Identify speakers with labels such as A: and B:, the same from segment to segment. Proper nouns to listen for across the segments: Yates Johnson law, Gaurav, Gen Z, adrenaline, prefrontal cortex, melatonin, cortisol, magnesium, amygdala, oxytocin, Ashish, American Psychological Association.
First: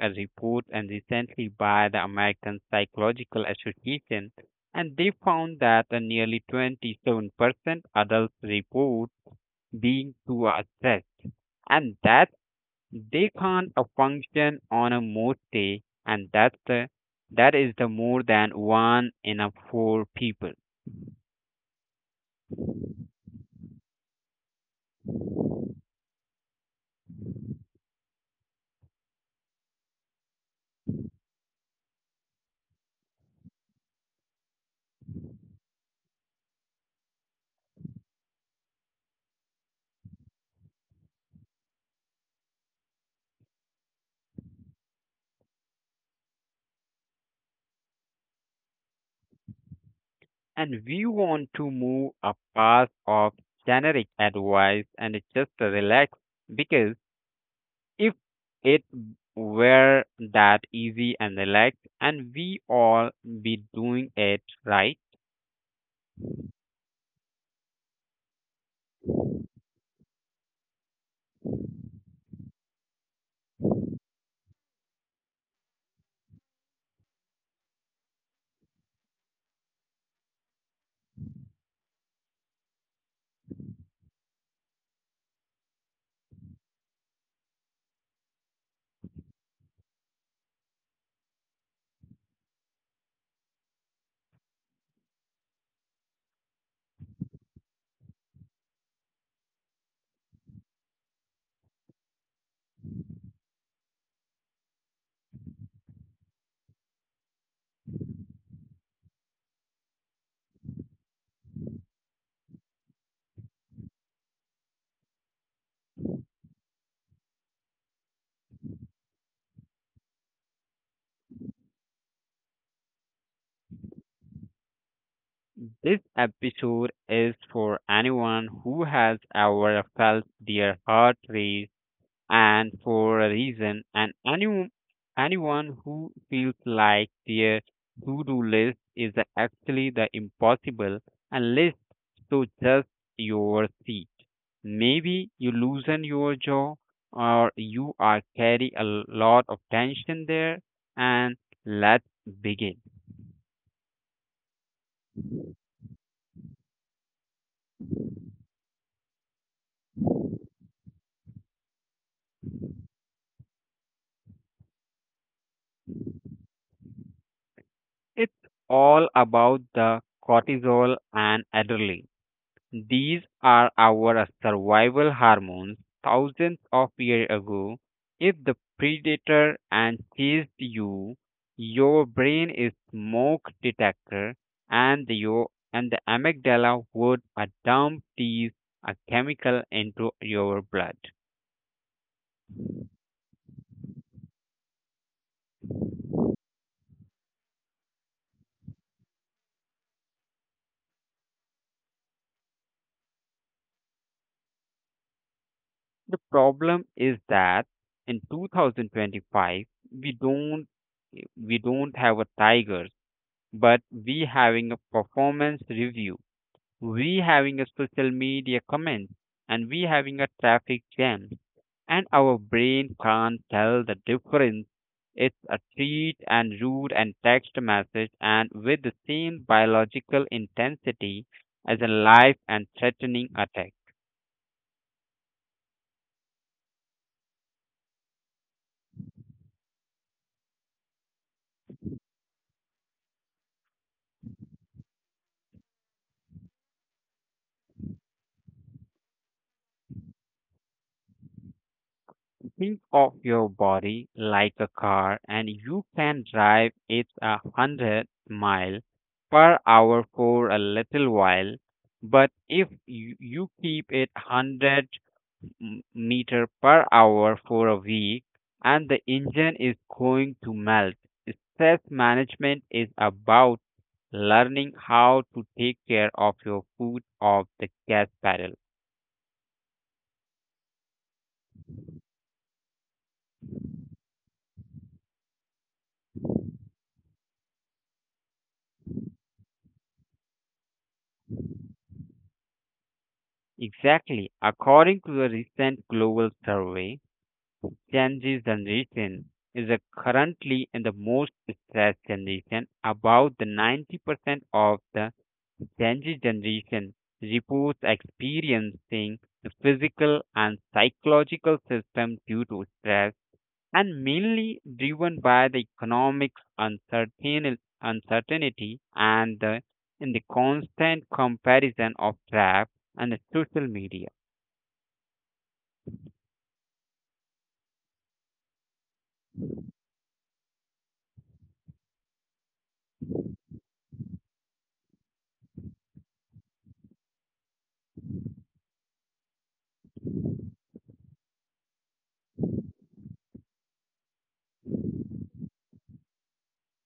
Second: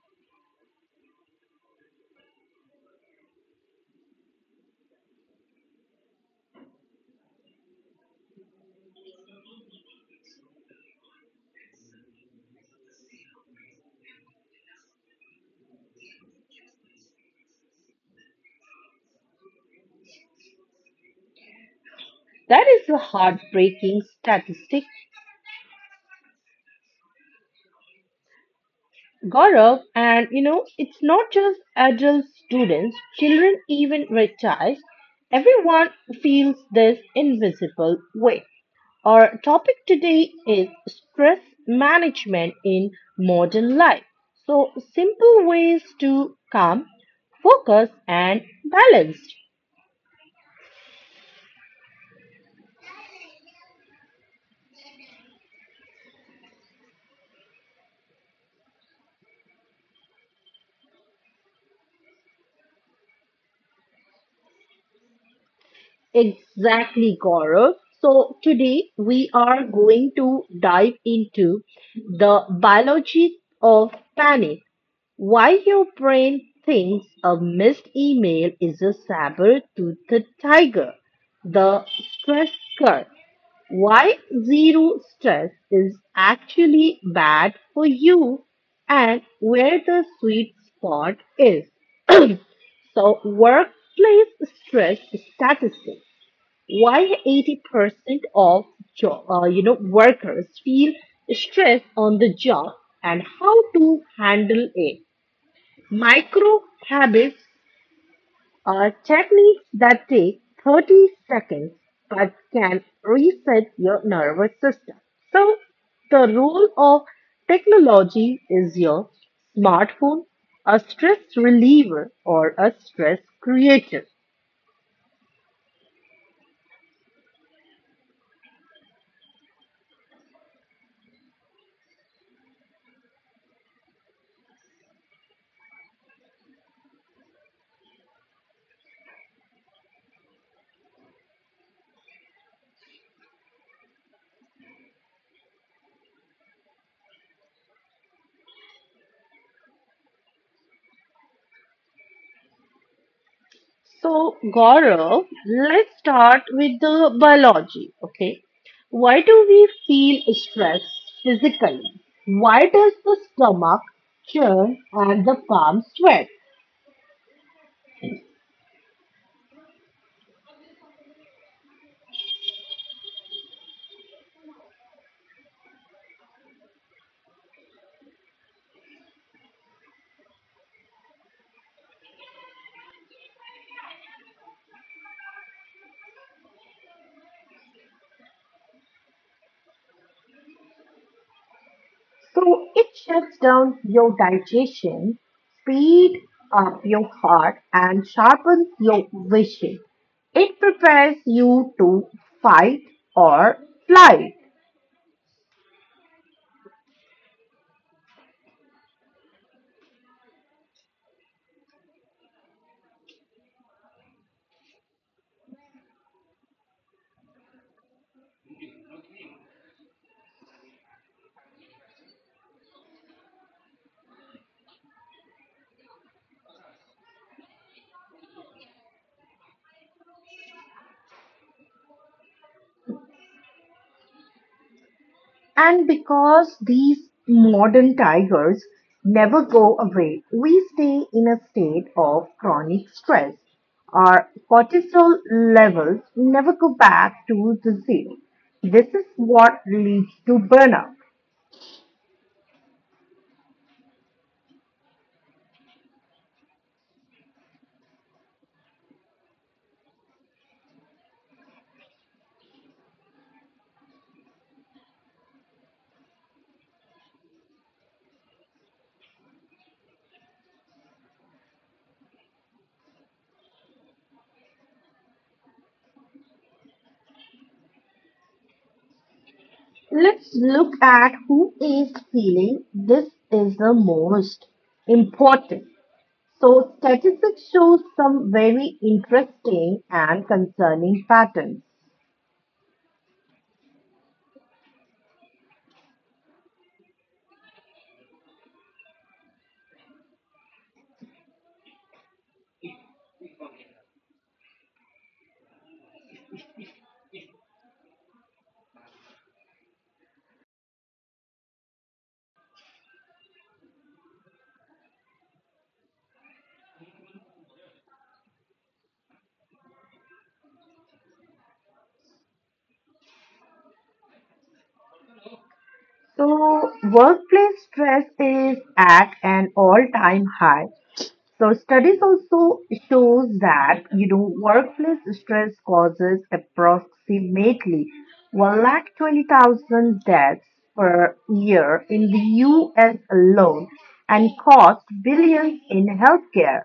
A: a report and recently by the American Psychological Association, and they found that a nearly 27% adults report being too stressed, and that they can't function on a most day, and that is the more than one in a four people.
B: That is a heartbreaking statistic, Gaurav, and it's not just adult students, children, even retirees. Everyone feels this invisible weight. Our topic today is stress management in modern life. So, simple ways to calm, focus, and balance.
A: And we want to move a path of generic advice and just relax because if it were that easy and relaxed and we all be doing it right.
B: Exactly, Gaurav. So, today we are going to dive into the biology of panic. Why your brain thinks a missed email is a saber toothed tiger, the stress curse. Why zero stress is actually bad for you and where the sweet spot is. So, workplace stress statistics. Why 80% of workers feel stress on the job and how to handle it. Micro habits are techniques that take 30 seconds but can reset your nervous system. So, the role of technology is your smartphone, a stress reliever or a stress creator.
A: This episode is for anyone who has ever felt their heart race and for a reason. And anyone who feels like their to-do list is actually the impossible unless so just your seat. Maybe you loosen your jaw or you are carry a lot of tension there and let's begin.
B: So, Gaurav, let's start with the biology. Okay, why do we feel stress physically? Why does the stomach churn and the palms sweat?
A: It's all about the cortisol and adrenaline. These are our survival hormones thousands of years ago. If the predator and chased you, your brain is smoke detector and your and the amygdala would dump these a chemical into your blood.
B: So it shuts down your digestion, speed up your heart, and sharpens your vision. It prepares you to fight or flight.
A: The problem is that in 2025 we don't we don't have a tiger, but we having a performance review, we having a social media comment, and we having a traffic jam, and our brain can't tell the difference. It's a tweet and rude and text message and with the same biological intensity as a life and threatening attack.
B: And because these modern tigers never go away, we stay in a state of chronic stress. Our cortisol levels never go back to the zero. This is what leads to burnout.
A: Think of your body like a car and you can drive it a hundred mile per hour for a little while, but if you keep it 100 meter per hour for a week and the engine is going to melt. Stress management is about learning how to take care of your foot of the gas pedal.
B: Let's look at who is feeling this is the most important. So statistics show some very interesting and concerning patterns.
A: Exactly. According to a recent global survey, Gen Z generation is a currently in the most stressed generation. About the 90% of the Gen Z generation reports experiencing the physical and psychological system due to stress and mainly driven by the economic uncertainty in the constant comparison of rap and the social media.
B: So, workplace stress is at an all-time high. So, studies also shows that workplace stress causes approximately 120,000 deaths per year in the U.S. alone and costs billions in healthcare.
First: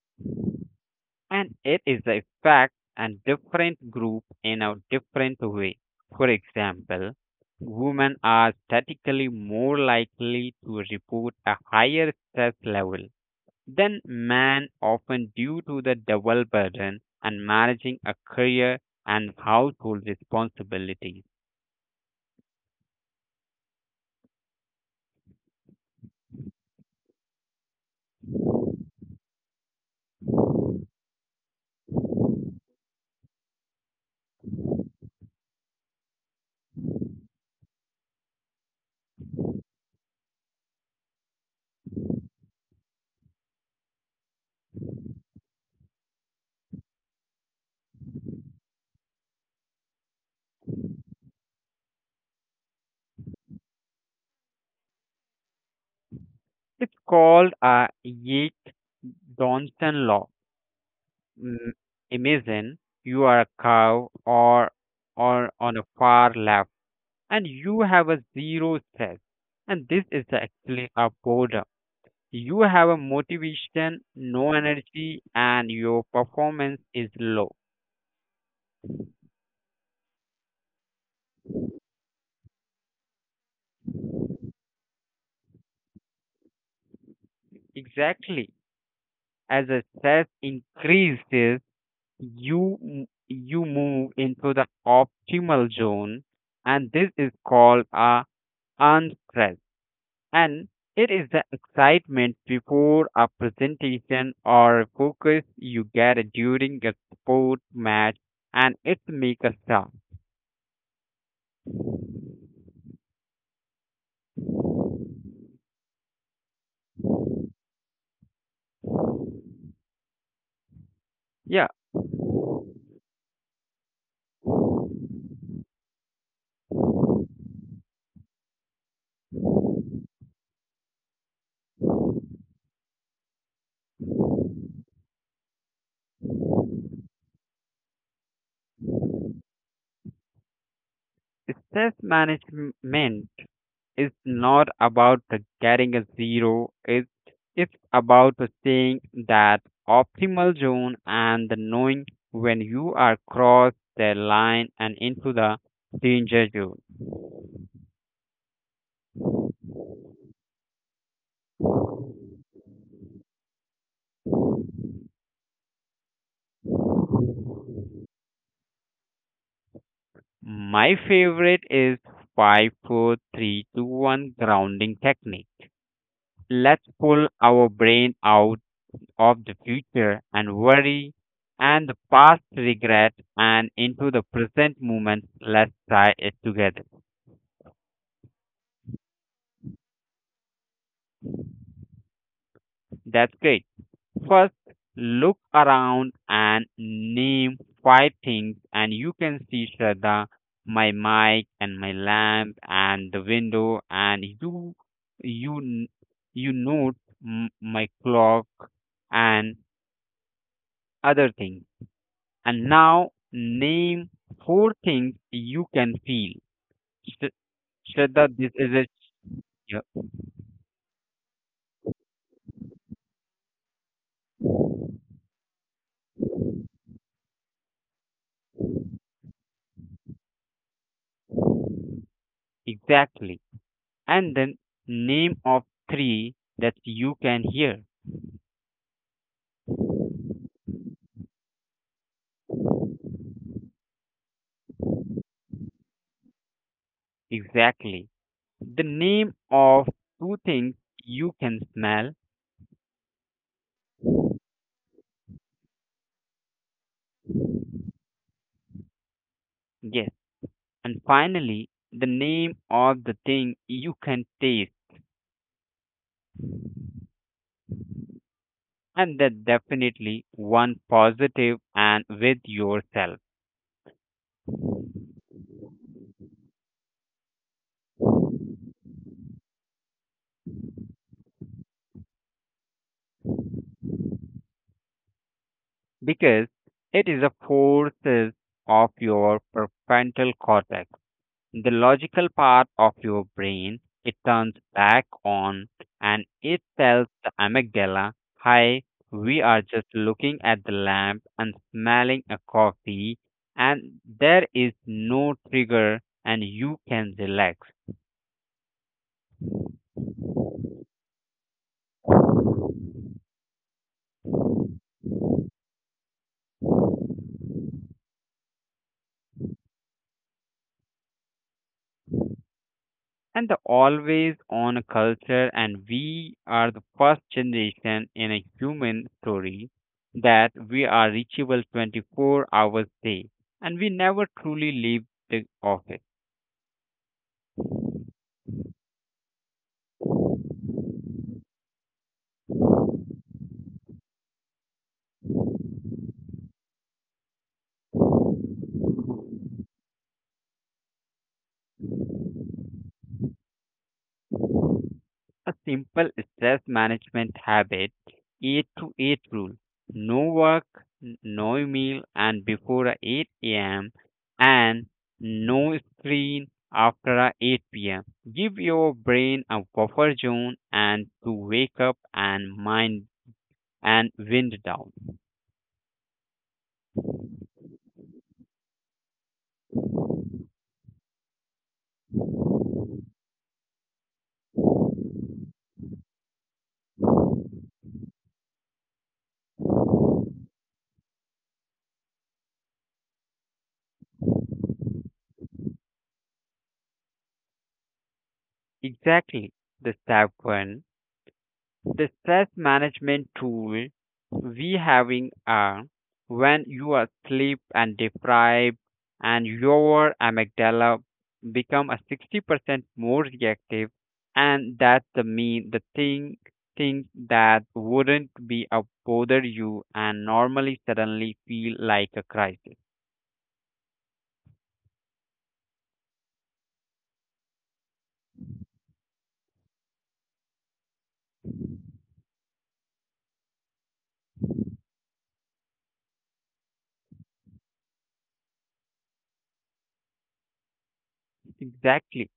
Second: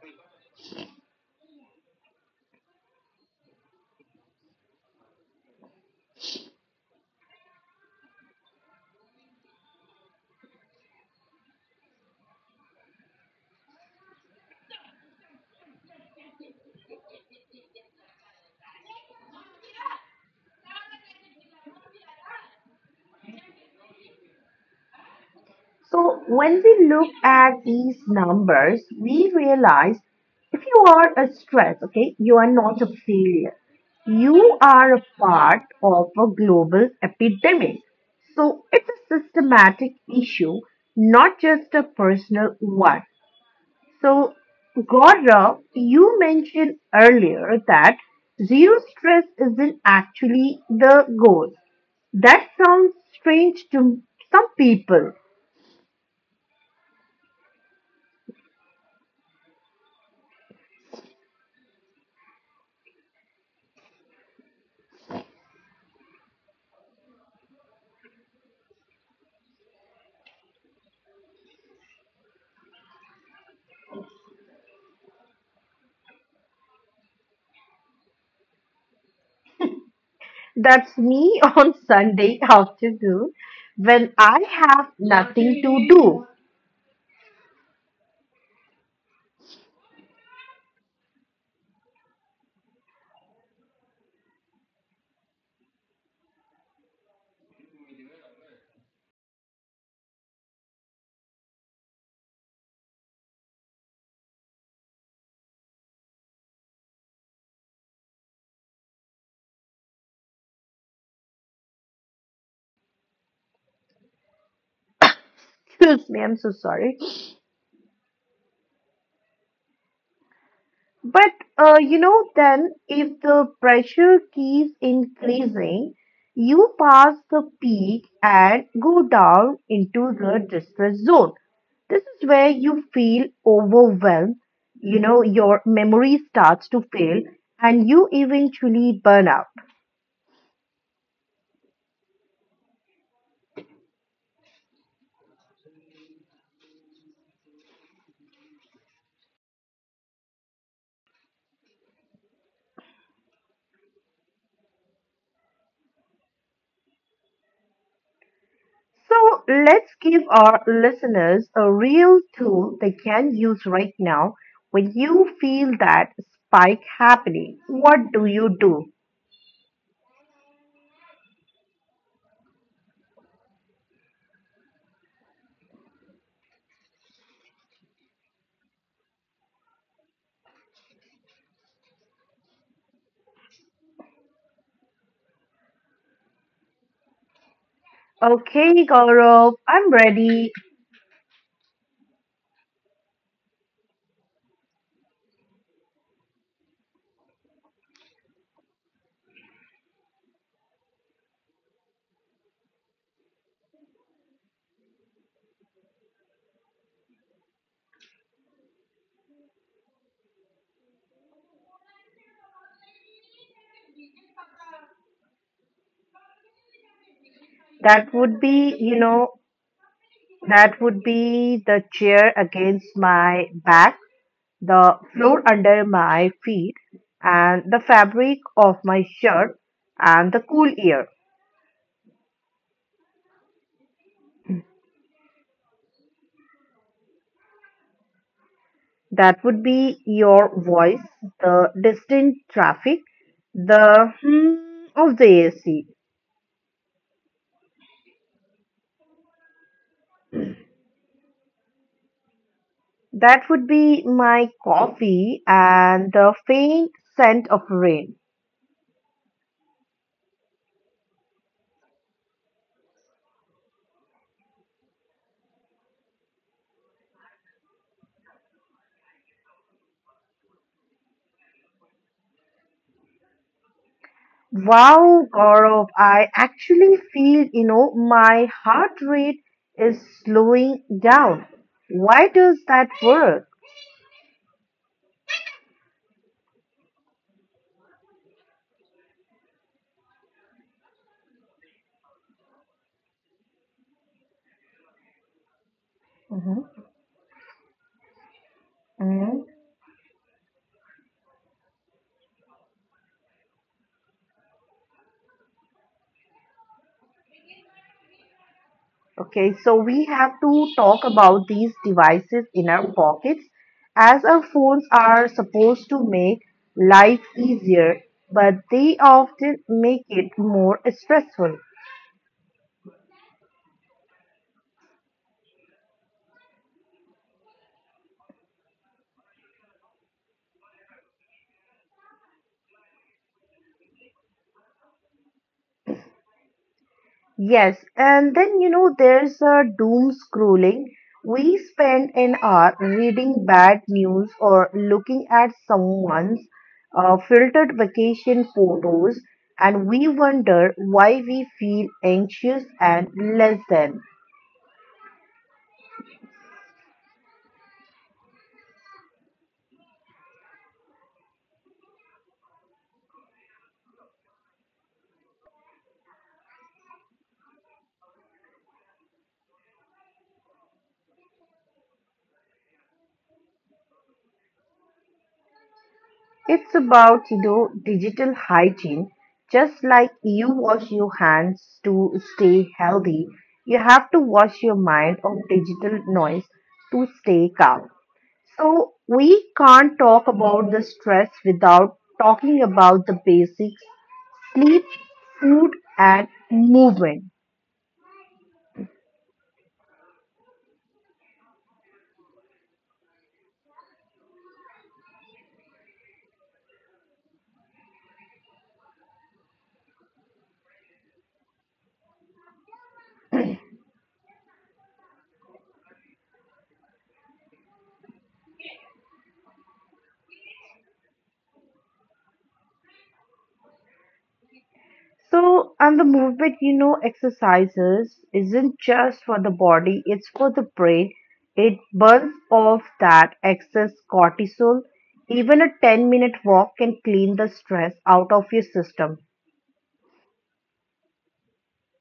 A: And it is a fact and different group in a different way. For example, women are statistically more likely to report a higher stress level than men, often due to the double burden and managing a career and household responsibilities.
B: So when we look at these numbers, we realize if you are a stress, okay, you are not a failure. You are a part of a global epidemic. So it's a systematic issue, not just a personal one. So, Gaurav, you mentioned earlier that zero stress isn't actually the goal. That sounds strange to some people.
A: It's called a yates Johnson law. Mm, Imagine you are a cow or on a far left and you have a zero stress. And this is actually a boredom. You have a motivation, no energy, and your performance is low.
B: That's me on Sunday afternoon when I have nothing to do.
A: Exactly. As the stress increases, you move into the optimal zone, and this is called a unstress. And it is the excitement before a presentation or a focus you get during a sport match and it make a star.
B: Excuse me, I'm so sorry. But
A: Yeah,
B: then if the pressure keeps increasing, you pass the peak and go down into the distress zone. This is where you feel overwhelmed, your memory starts to fail and you eventually burn out.
A: stress management is not about the getting a zero, it's about the staying that optimal zone and the knowing when you are cross the line and into the danger zone.
B: So let's give our listeners a real tool they can use right now. When you feel that spike happening, what do you do?
A: My favorite is 5, 4, 3, 2, 1 grounding technique. Let's pull our brain out of the future and worry and the past regret and into the present moment. Let's try it together.
B: Okay, Gaurav, I'm ready.
A: That's great. First, look around and name five things, and you can see Shraddha, my mic and my lamp and the window, and you, n- you note my clock and other things. And now name four things you can feel. Sh- Shraddha,
B: That
A: this
B: would
A: is it.
B: be, you know,
A: Yeah,
B: that would be the chair against my back, the floor under my feet, and the fabric of my shirt, and the cool air.
A: exactly. And then name of three that you can hear.
B: That would be your voice, the distant traffic, the hum of the AC.
A: Exactly. The name of two things you can smell.
B: That would be my coffee and the faint scent of rain.
A: Yes. And finally, the name of the thing you can taste. And that definitely one positive and with yourself
B: Wow, Gaurav, I actually feel my heart rate is slowing down. Why does that work?
A: because it is a forces of your prefrontal cortex. The logical part of your brain, it turns back on and it tells the amygdala, hi, we are
B: Mhm.
A: just looking at the lamp and smelling a coffee, and there is no trigger, and you can relax.
B: Okay, so we have to talk about these devices in our pockets as our phones are supposed to make life easier, but they often make it more stressful.
A: And the always on culture, and we are the first generation in a human story that we are reachable 24 hours a day, and we never truly leave the office.
B: Yes, and then there's a doom scrolling. We spend an hour reading bad news or looking at someone's filtered vacation photos, and we wonder why we feel anxious and less than.
A: A simple stress management habit, 8 to 8 rule. No work, no meal and before a 8 a.m. and no screen after a 8 p.m. Give your brain a buffer zone and to wake up and mind and wind down.
B: It's about digital hygiene. Just like you wash your hands to stay healthy, you have to wash your mind of digital noise to stay calm. So we can't talk about the stress without talking about the basics, sleep, food and movement.
A: Exactly, the step one. The stress management tool we having are when you are sleep and deprived and your amygdala become a 60% more reactive and that's the mean the thing things that wouldn't be a bother you and normally suddenly feel like a crisis.
B: So, and the movement, exercises isn't just for the body, it's for the brain. It burns off that excess cortisol. Even a 10-minute walk can clean the stress out of your system.
A: Exactly.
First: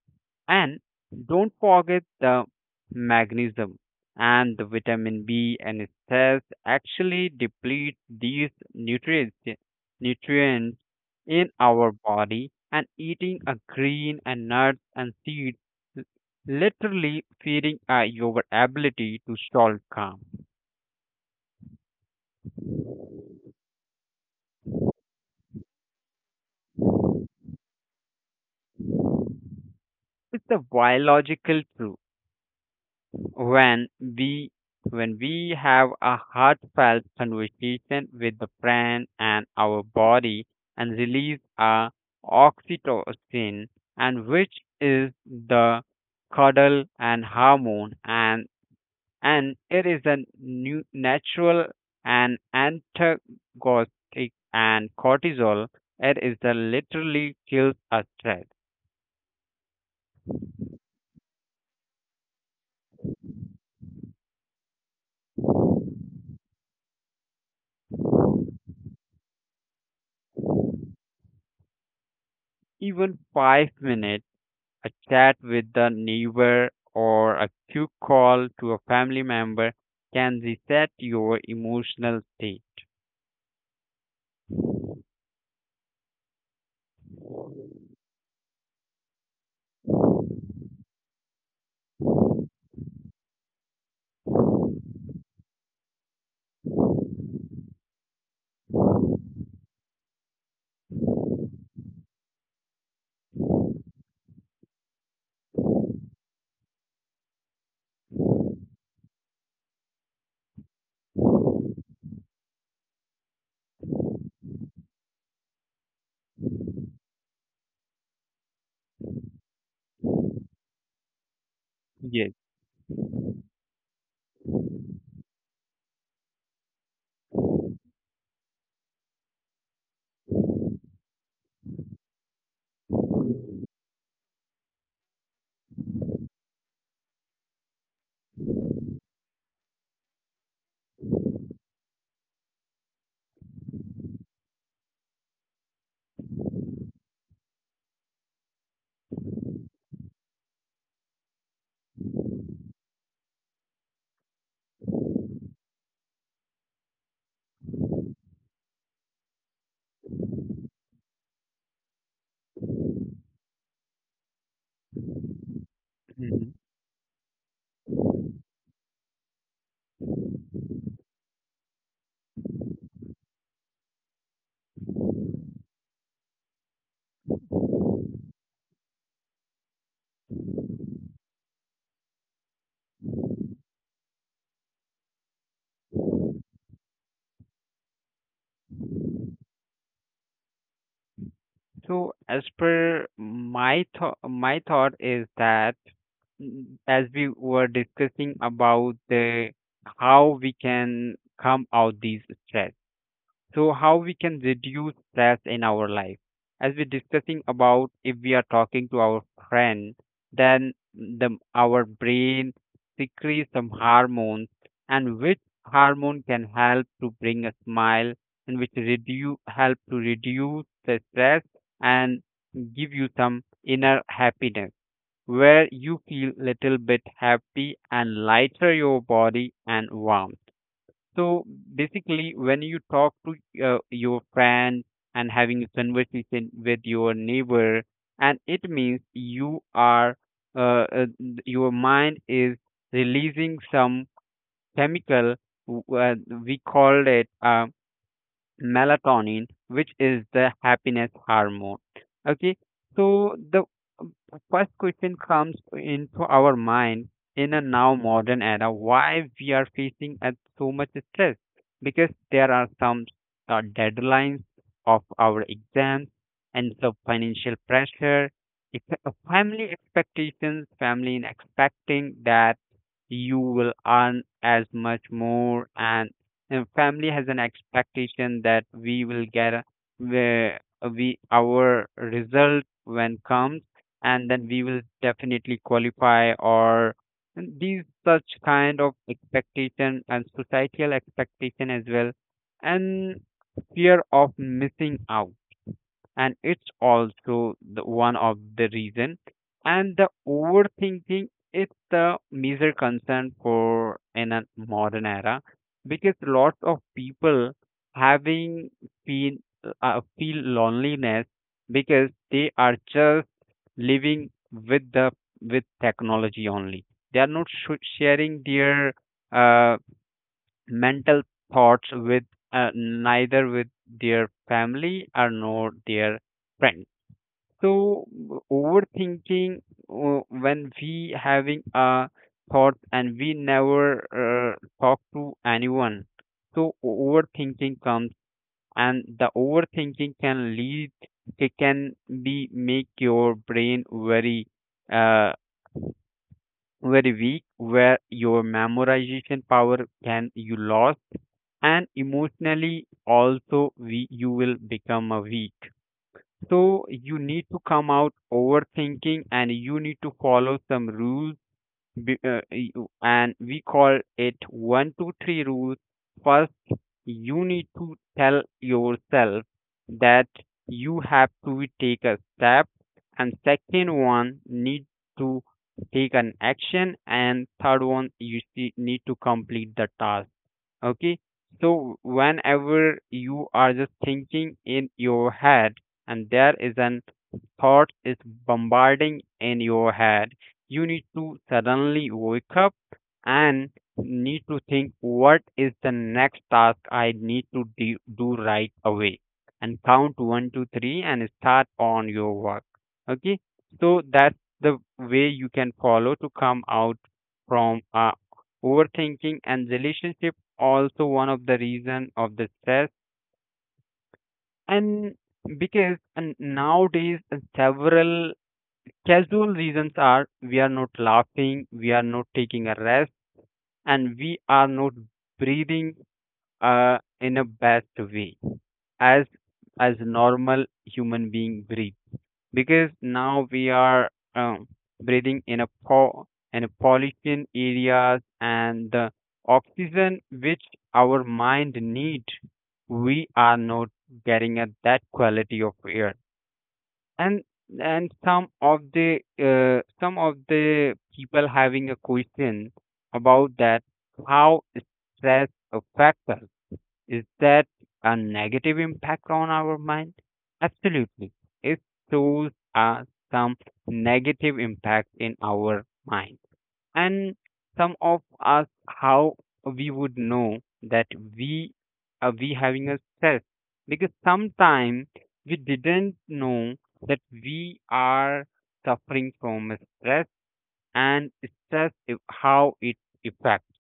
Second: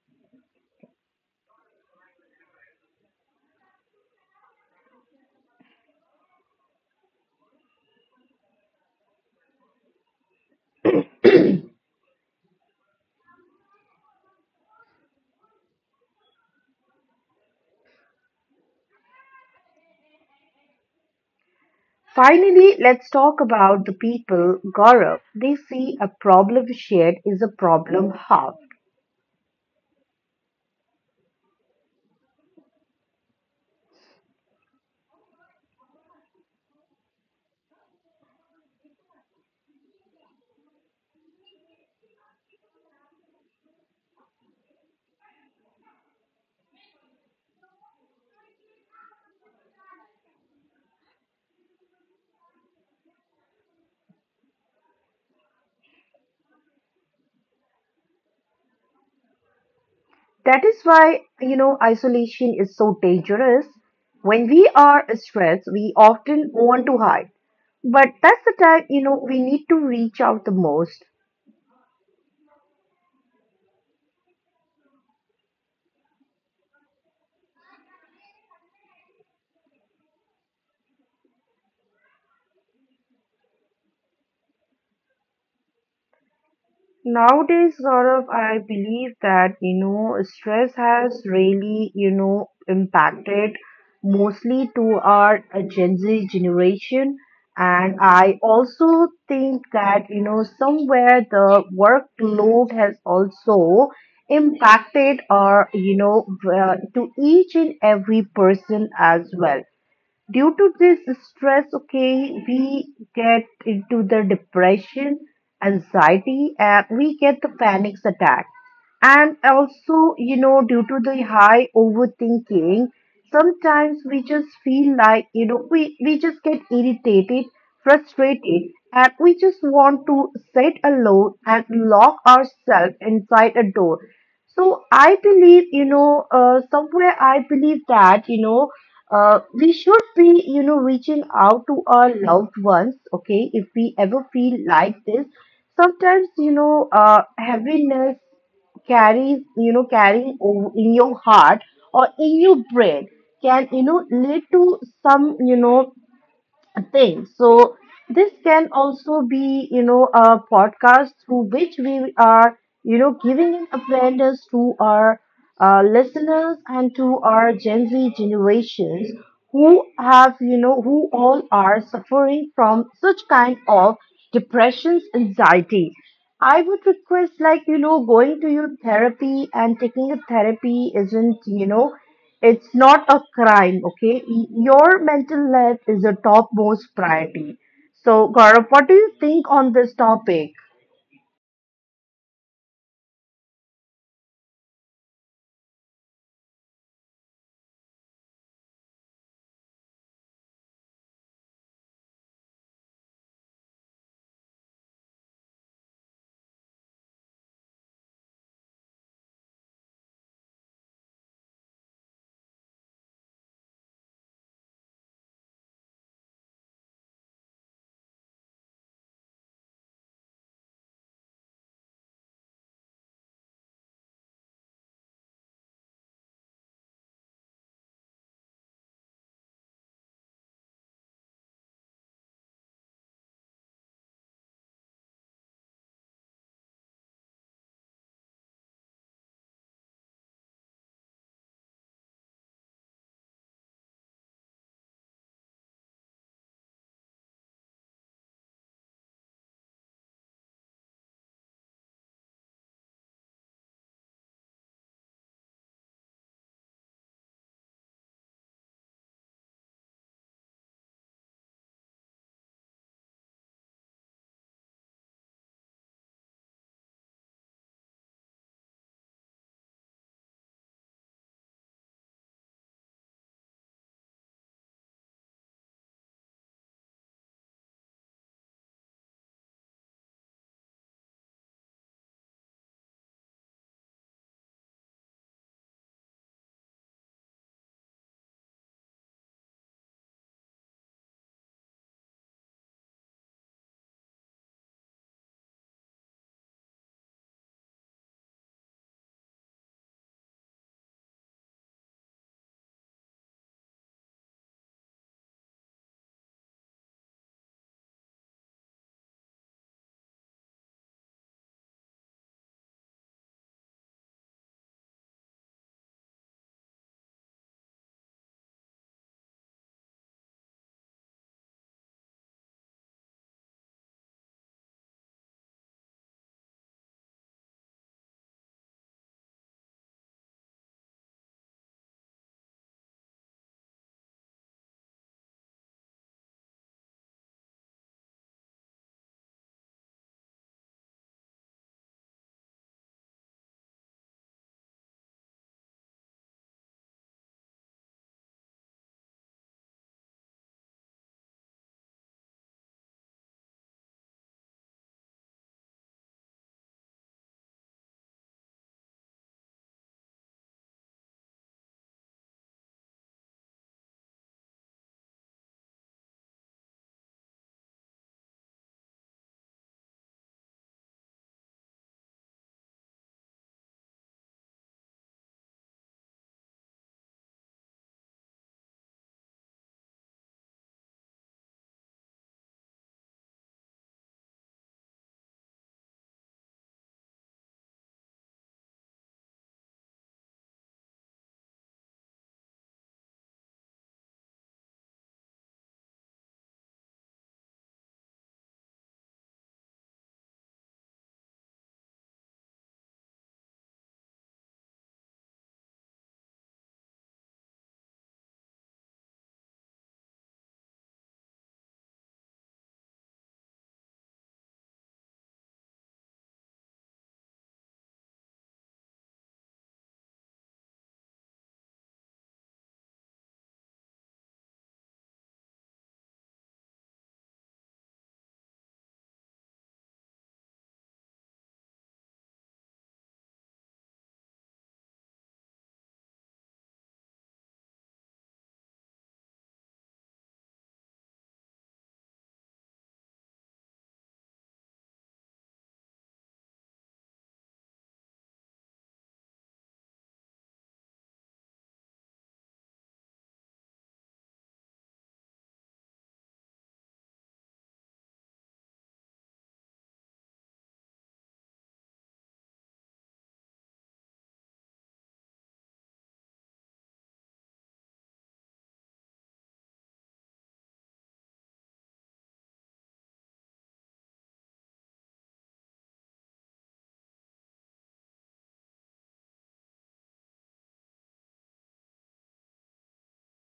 A: And don't forget the magnesium and the vitamin B and stress actually deplete these nutrients nutrients in our body and eating a green and nuts and seeds l- literally feeding your ability to solve calm.
B: Finally, let's talk about the people, Gaurav. They see a problem shared is a problem half.
A: It's a biological truth when we have a heartfelt conversation with the friend, and our body and release a oxytocin and which is the cuddle and hormone and it is a new natural and antagonistic and cortisol it is the literally kills a stress.
B: That is why isolation is so dangerous. When we are stressed, we often want to hide. But that's the time we need to reach out the most.
A: Even 5 minutes a chat with the neighbor, or a quick call to a family member can reset your emotional state.
B: Nowadays, Gaurav, I believe that stress has really impacted mostly to our Gen Z generation. And I also think that somewhere the workload has also impacted our to each and every person as well. Due to this stress, okay, we get into the depression, anxiety, and we get the panic attack. And also due to the high
A: Yes.
B: overthinking, sometimes we just feel like we just get irritated, frustrated, and we just want to sit alone and lock ourselves inside a door. So I believe somewhere I believe that we should be reaching out to our loved ones, okay, if we ever feel like this. Sometimes heaviness carries in your heart or in your brain can lead to some thing. So this can also be a podcast through which we are giving an awareness to our
A: Mhm.
B: listeners and to our Gen Z generations who have, you know, who all are suffering from such kind of depressions, anxiety. I would request, like going to your therapy and taking a therapy isn't it's not a crime, okay? Your mental health is the topmost priority. So, Gaurav, what do you think on this topic?
A: So, as per my thought, mm, as we were discussing about the how we can come out these stress. So how we can reduce stress in our life as we're discussing about if we are talking to our friend then the our brain secretes some hormones and which hormone can help to bring a smile and which reduce help to reduce the stress and give you some inner happiness where you feel little bit happy and lighter your body and warm. So basically, when you talk to your friend and having a conversation with your neighbor, and it means you are uh, uh, your mind is releasing some chemical. w- Uh, we call it. Melatonin, which is the happiness hormone. Okay, so the first question comes into our mind in a now modern era why we are facing at so much stress, because there are some deadlines of our exams and the financial pressure, family expectations, family in expecting that you will earn as much more and family has an expectation that we will get a- where we our result when comes and then we will definitely qualify or and these such kind of expectation and societal expectation as well and fear of missing out and it's also the one of the reason. And the overthinking is the major concern for in a modern era because lots of people having feel feel loneliness because they are just living with the with technology only, they are not sharing their uh, mental thoughts with neither with their family or nor their friends. So overthinking, when we having a thought and we never talk to anyone. So overthinking comes and the overthinking can lead, it can be make your brain very uh, very weak where your memorization power can you lost and emotionally also you will become a weak. So you need to come out overthinking and you need to follow some rules, and we call it 1, 2, 3 rules. First, you need to tell yourself that you have to take a step, and second one need to take an action, and third one you see, need to complete the task. Okay. So whenever you are just thinking in your head and there is an thought is bombarding in your head, you need to suddenly wake up and need to think what is the next task I need to do right away and count 1, 2, 3 and start on your work. Okay. So that's the way you can follow to come out from overthinking. And relationship also one of the reason of the stress and because and nowadays several casual reasons are we are not laughing, we are not taking a rest, and we are not breathing in a best way as as normal human being breathe because now we are um, breathing in a in a pollution areas and the oxygen which our mind need we are not getting at that quality of air. and and some of the people having a question about that how stress affects us, is that a negative impact on our mind? Absolutely. It shows us some negative impact in our mind. And some of us, how we would know that we are we having a stress? Because sometimes we didn't know that we are suffering from a stress and stress, how it affects.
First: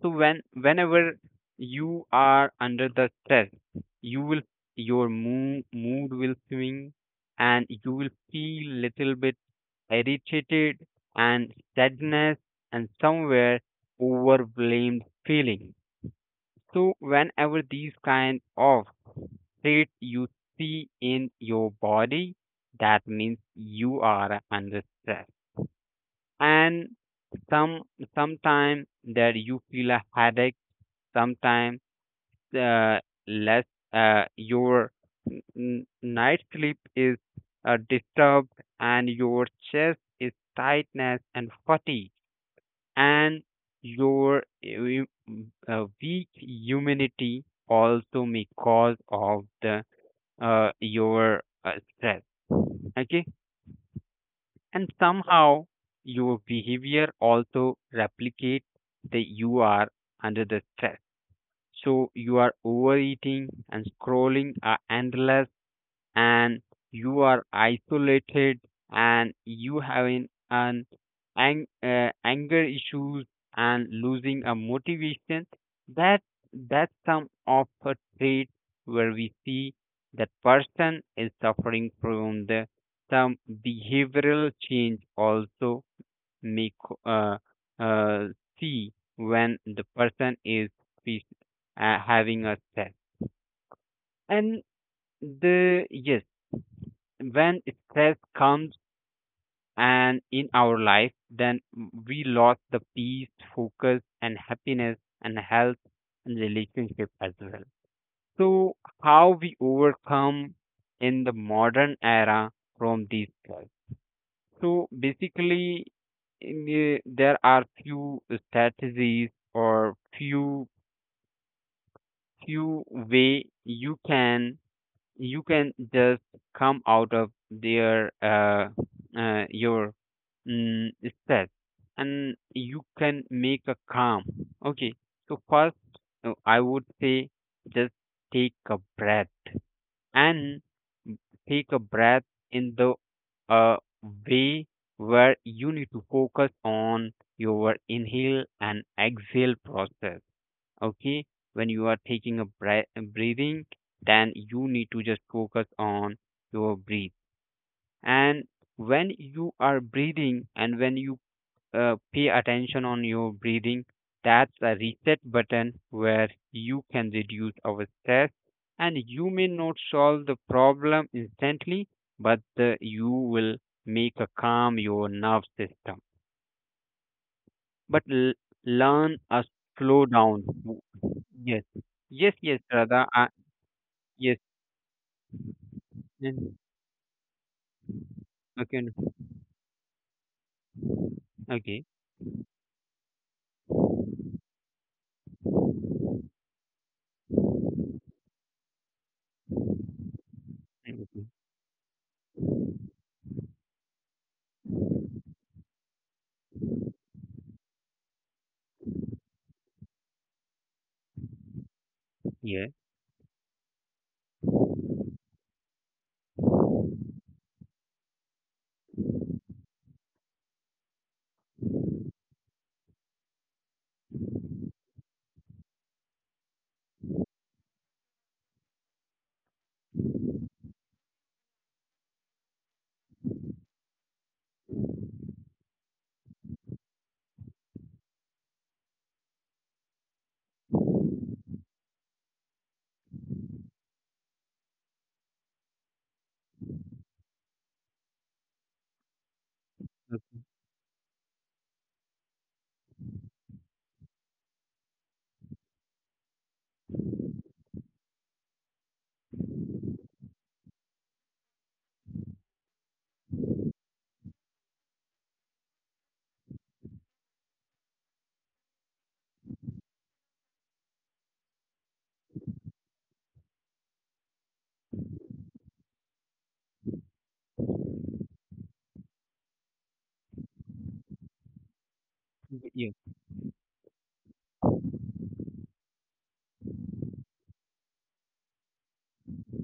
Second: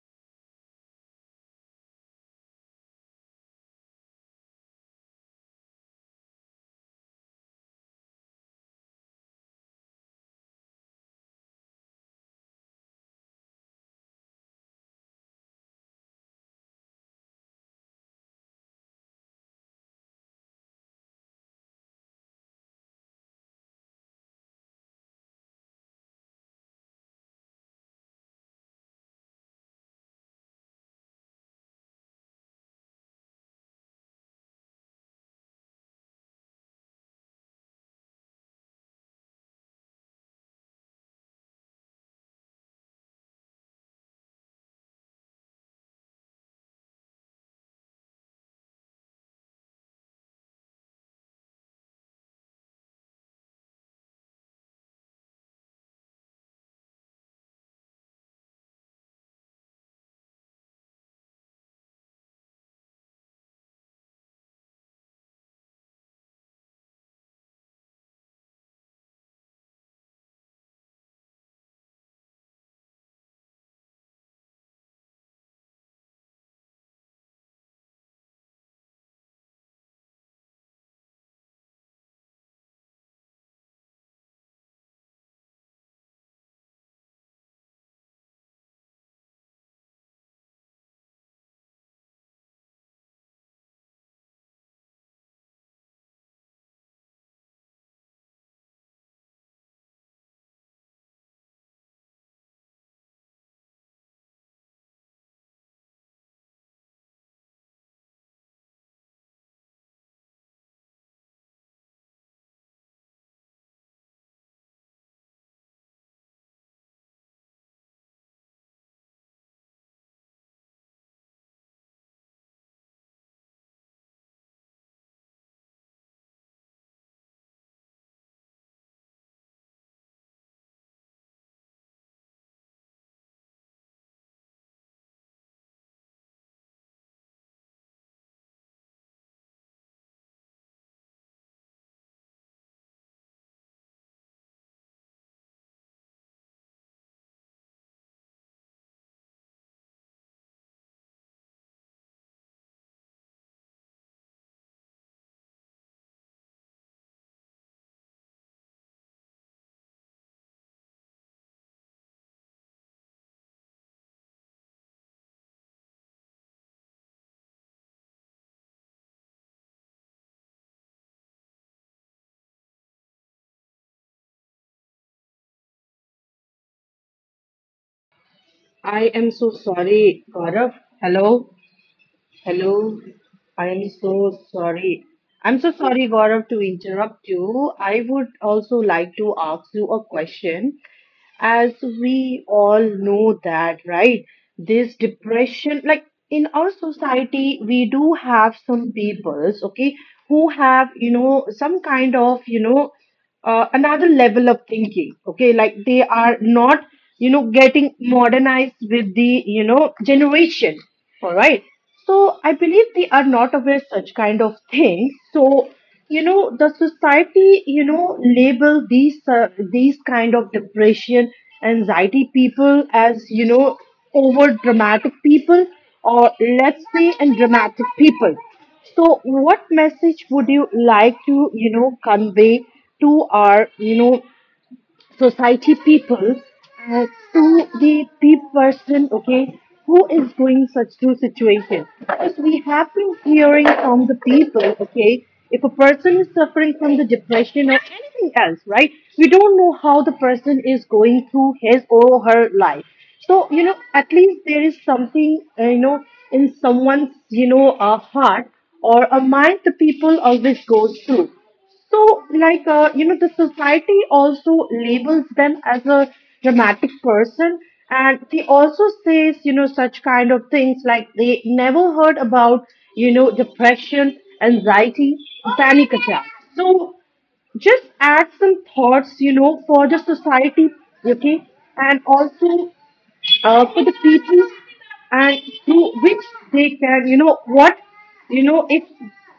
A: So whenever you are under the stress, you will your mood will swing, and you will feel little bit irritated and sadness and somewhere overwhelmed feeling. So whenever these kind of state you see in your body, that means you are under stress. And some sometime that you feel a headache, sometime uh, less your night sleep is disturbed and your chest is tightness and fatigue and your im- weak immunity also may cause of the your stress. Okay. And somehow your behavior also replicate that you are under the stress, so you are overeating and scrolling are endless and you are isolated and you having an anger issues and losing a motivation that that's some of a trait where we see that person is suffering from the some behavioral change also make uh, uh, see when the person is fe- having a stress. And the yes, when stress comes and in our life, then we lost the peace, focus, and happiness, and health, and relationship as well. So how we overcome in the modern era from these stress? So basically, there are few strategies or few way you can just come out of their your stress and you can make a calm. Okay, so first I would say just take a breath and take a breath in the uh, way where you need to focus on your inhale and exhale process. Okay, when you are taking a breathing, then you need to just focus on your breathe. And when you are breathing and when you pay attention on your breathing. That's a reset button where you can reduce our stress, and you may not solve the problem instantly, but you will make a calm your nerve system. But
B: I
A: learn
B: am
A: a
B: so
A: slow
B: sorry,
A: down.
B: Gaurav. Hello,
A: Yes, yes, yes, Radha.
B: hello. I am
A: Yes.
B: so sorry. I'm so sorry,
A: and-
B: Gaurav, to interrupt you. I would
A: Okay,
B: also
A: no,
B: like to ask you a question.
A: okay.
B: As we all know that, right, this depression, like, in our society we do have some peoples, okay, who
A: Mm,
B: have
A: okay.
B: you know some kind of another level of thinking, okay, like they are not getting modernized with the generation, all right. So
A: Yes,
B: I believe they are not aware such kind of things. So the society label these these kind of depression, anxiety people as over dramatic people or let's say and dramatic people. So what message would you like to convey to our society people, uh, to the person, okay, who is going such to situation, because we have been hearing from the people, okay, if a person is suffering from the depression or anything else, right, we don't know how the person is going through his or her life. So at least there is something in someone's heart or a mind the people always goes through. So, like, the society also labels them as a dramatic person, and they also says such kind of things like they never heard about depression, anxiety, panic attacks. So. Just add some thoughts for the society, okay, and also for the people and through which they can what if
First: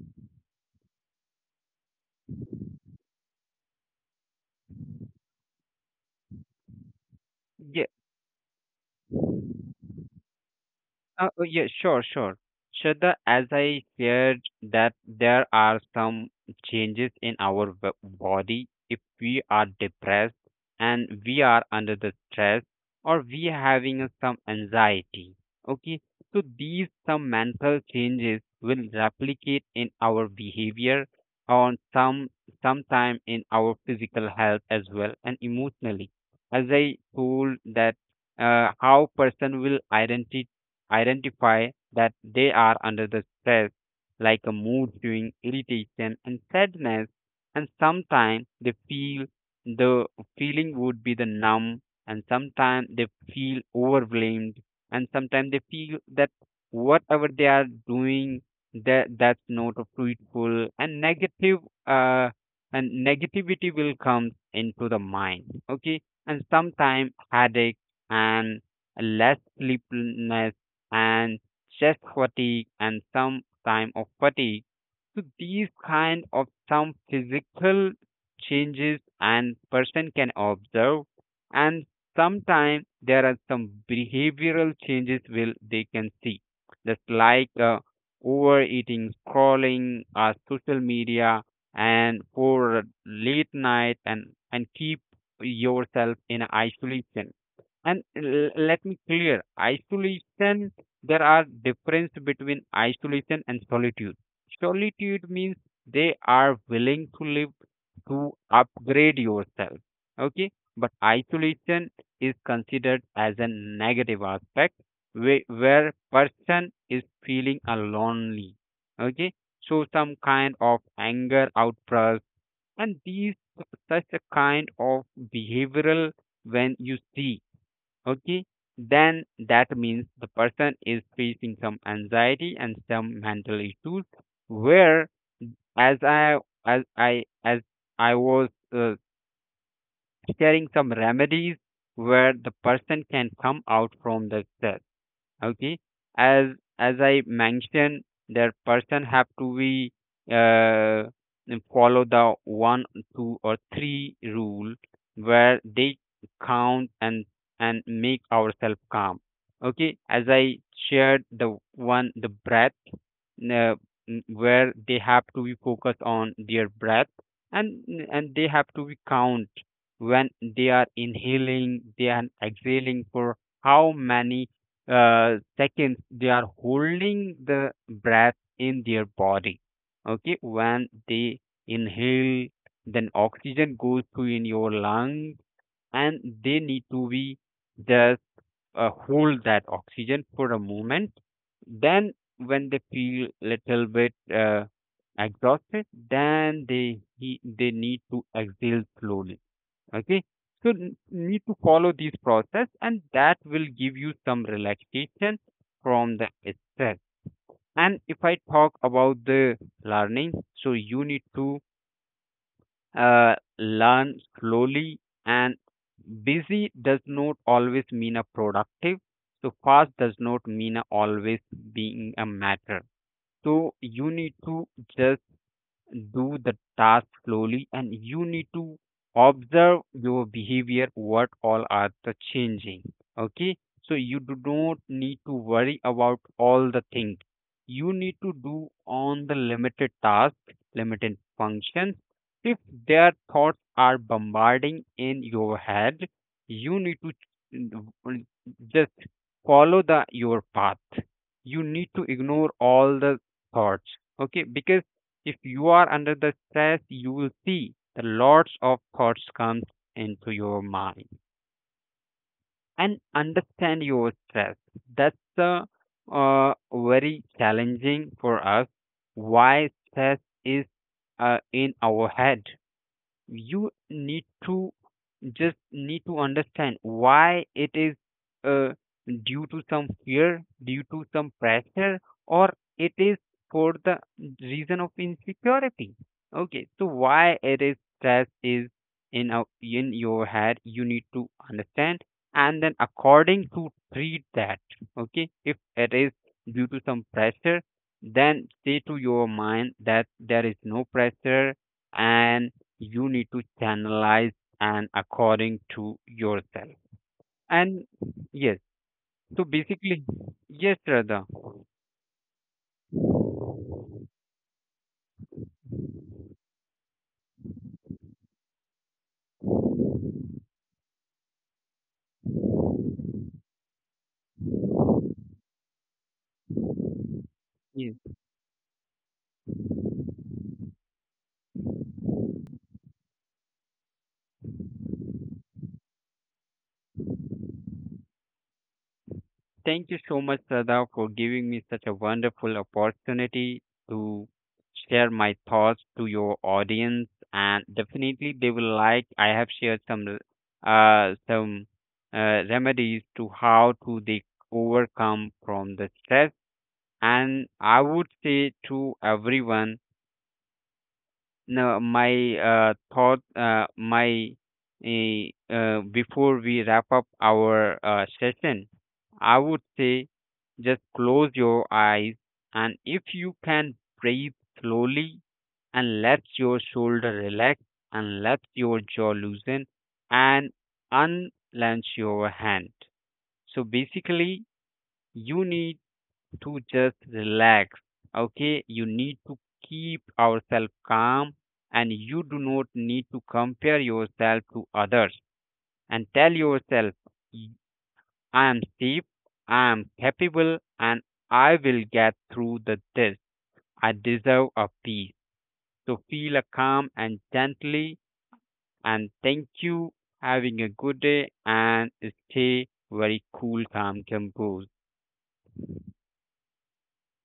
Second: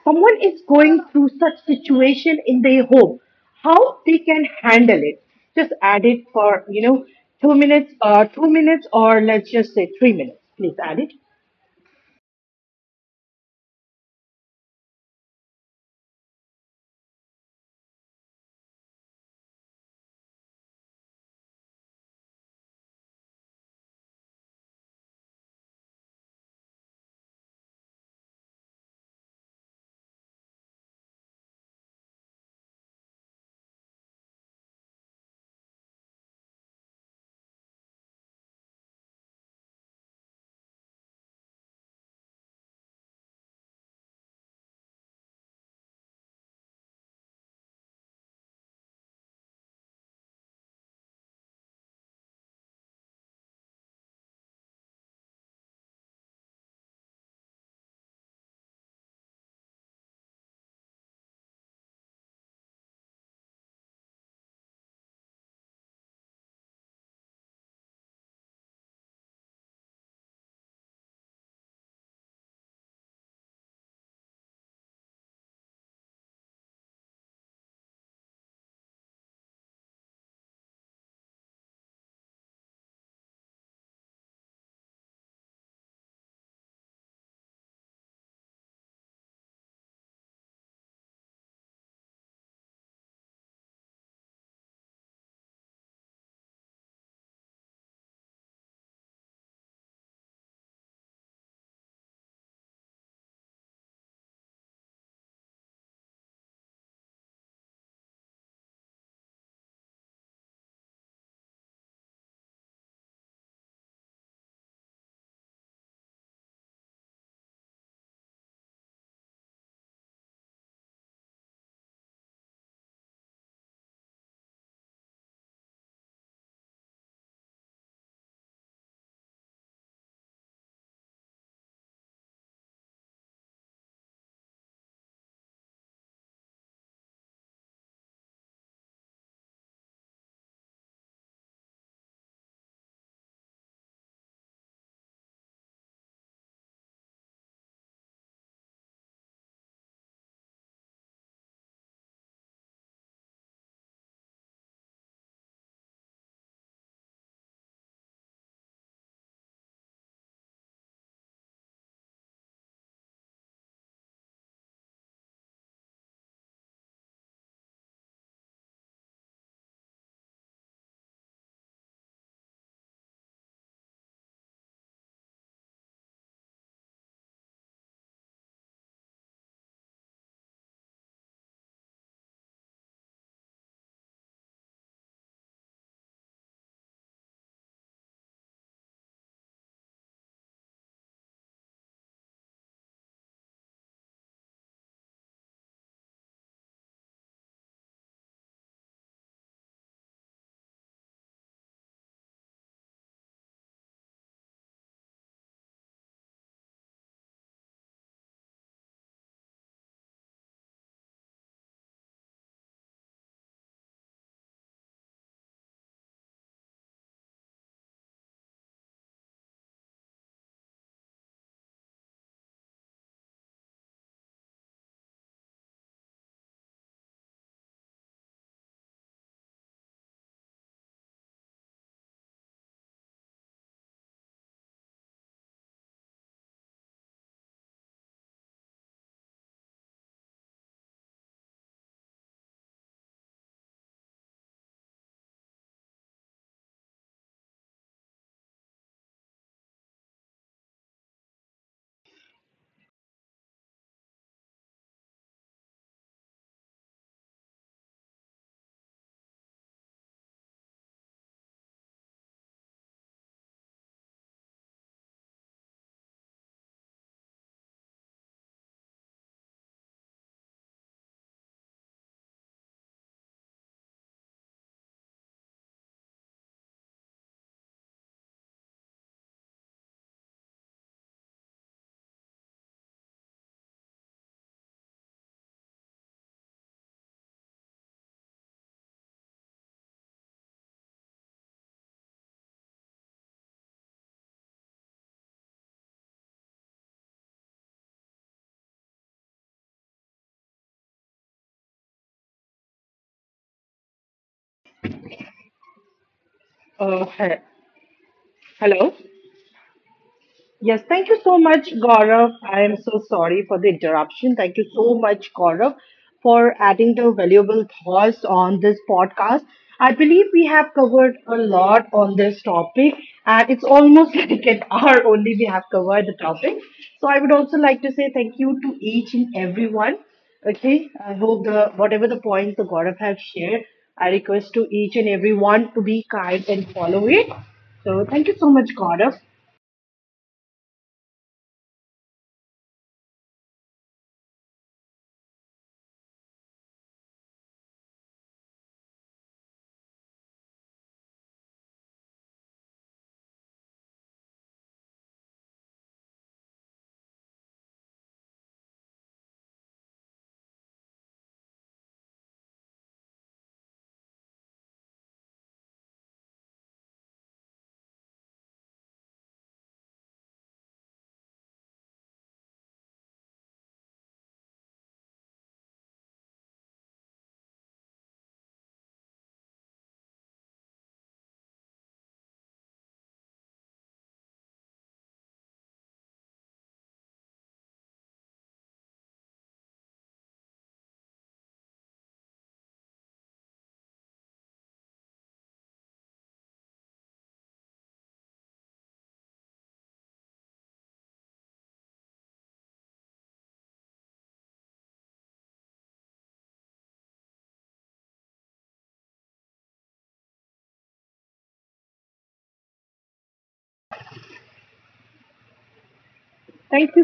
B: someone is going through such situation in their home, how they can handle it. Just add it for two
A: yes.
B: minutes 2 minutes or let's just say 3 minutes. Please add it.
A: Oh, yeah, sure, sure. Shraddha, as I shared that there are some changes in our body if we are depressed and we are under the stress or we having some anxiety. Okay, so these some mental changes will replicate in our behavior on some sometime in our physical health as well and emotionally. As I told that how person will identify that they are under the stress, like a mood swing, irritation, and sadness, and sometimes they feel the feeling would be the numb, and sometimes they feel overwhelmed, and sometimes they feel that whatever they are doing that's not fruitful and negative uh and negativity will come into the mind. Okay, and sometimes headache and less sleeplessness and chest fatigue and some time of fatigue. So these kind of some physical changes and person can observe, and sometimes there are some behavioral changes will they can see, just like overeating scrolling social media and for late night, and keep yourself in isolation. And let me clear isolation, there are difference between isolation and solitude. Solitude means they are willing to live to upgrade yourself. Okay, but isolation is considered as a negative aspect where person is feeling a lonely. Okay, so some kind of anger outburst and these such a kind of behavioral when you see, okay, then that means the person is facing some anxiety and some mental issues where as i as I was uh, sharing some remedies where the person can come out from the stress. Okay, as as I mentioned that person have to be uh, follow the one two or three rule where they count and make ourselves calm. Okay, as I shared the one the breath, where they have to be focused on their breath, and they have to be count when they are inhaling they are exhaling for how many seconds they are holding the breath in their body. Okay, when they inhale, then oxygen goes to in your lungs, and they need to be just hold that oxygen for a moment. Then when they feel little bit exhausted, then they need to exhale slowly. Okay, so need to follow these process, and that will give you some relaxation from the stress. And if I talk about the learning, so you need to learn slowly. And busy does not always mean a productive, so fast does not mean a always being a matter. So you need to just do the task slowly, and you need to observe your behavior what all are the changing. Okay, so you do not need to worry about all the things, you need to do on the limited task, limited functions. If their thoughts are bombarding in your head, you need to just follow the your path, you need to ignore all the thoughts. Okay, because if you are under the stress, you will see the lots of thoughts comes into your mind and understand your stress. That's very challenging for us. Why stress is in our head? You need to just need to understand why it is, uh, due to some fear, due to some pressure, or it is for the reason of insecurity. Okay, so why it is stress is in our, in your head, you need to understand, and then according to treat that. Okay, if it is due to some pressure, then say to your mind that there is no pressure, and you need to channelize and according to yourself.
B: Uh, he-
A: And yes,
B: hello.
A: so basically, yes,
B: Yes,
A: Radha.
B: thank you so much, Gaurav. I am so sorry for the interruption. Thank you so much, Gaurav, for adding the valuable thoughts on this podcast. I believe we have covered a lot on this topic, and it's almost like an hour only we have covered the topic. So I would also
A: Yes.
B: like to say thank you to each and everyone. Okay, I hope the whatever the points the Gaurav have shared, I request to each and everyone to be kind and follow it. So thank you so much, Gaurav.
A: Thank you so much, Radha, for giving me such a wonderful opportunity to share my thoughts to your audience. And definitely, they will like. I have shared some uh, some remedies to how to they overcome from the stress. And I would say to everyone, no, my eh, before we wrap up our session, I would say just close your eyes, and if you can breathe slowly, and let your shoulder relax, and let your jaw loosen, and unlench your hand. So basically, you need to just relax. Okay, you need to keep ourselves calm, and you do not need to compare yourself to others, and tell yourself, "Y- I am safe, I am capable, and I will get through the this. I deserve a peace. So feel a calm and gently, and thank you. Having a good day and stay very cool, calm, composed.
B: Thank you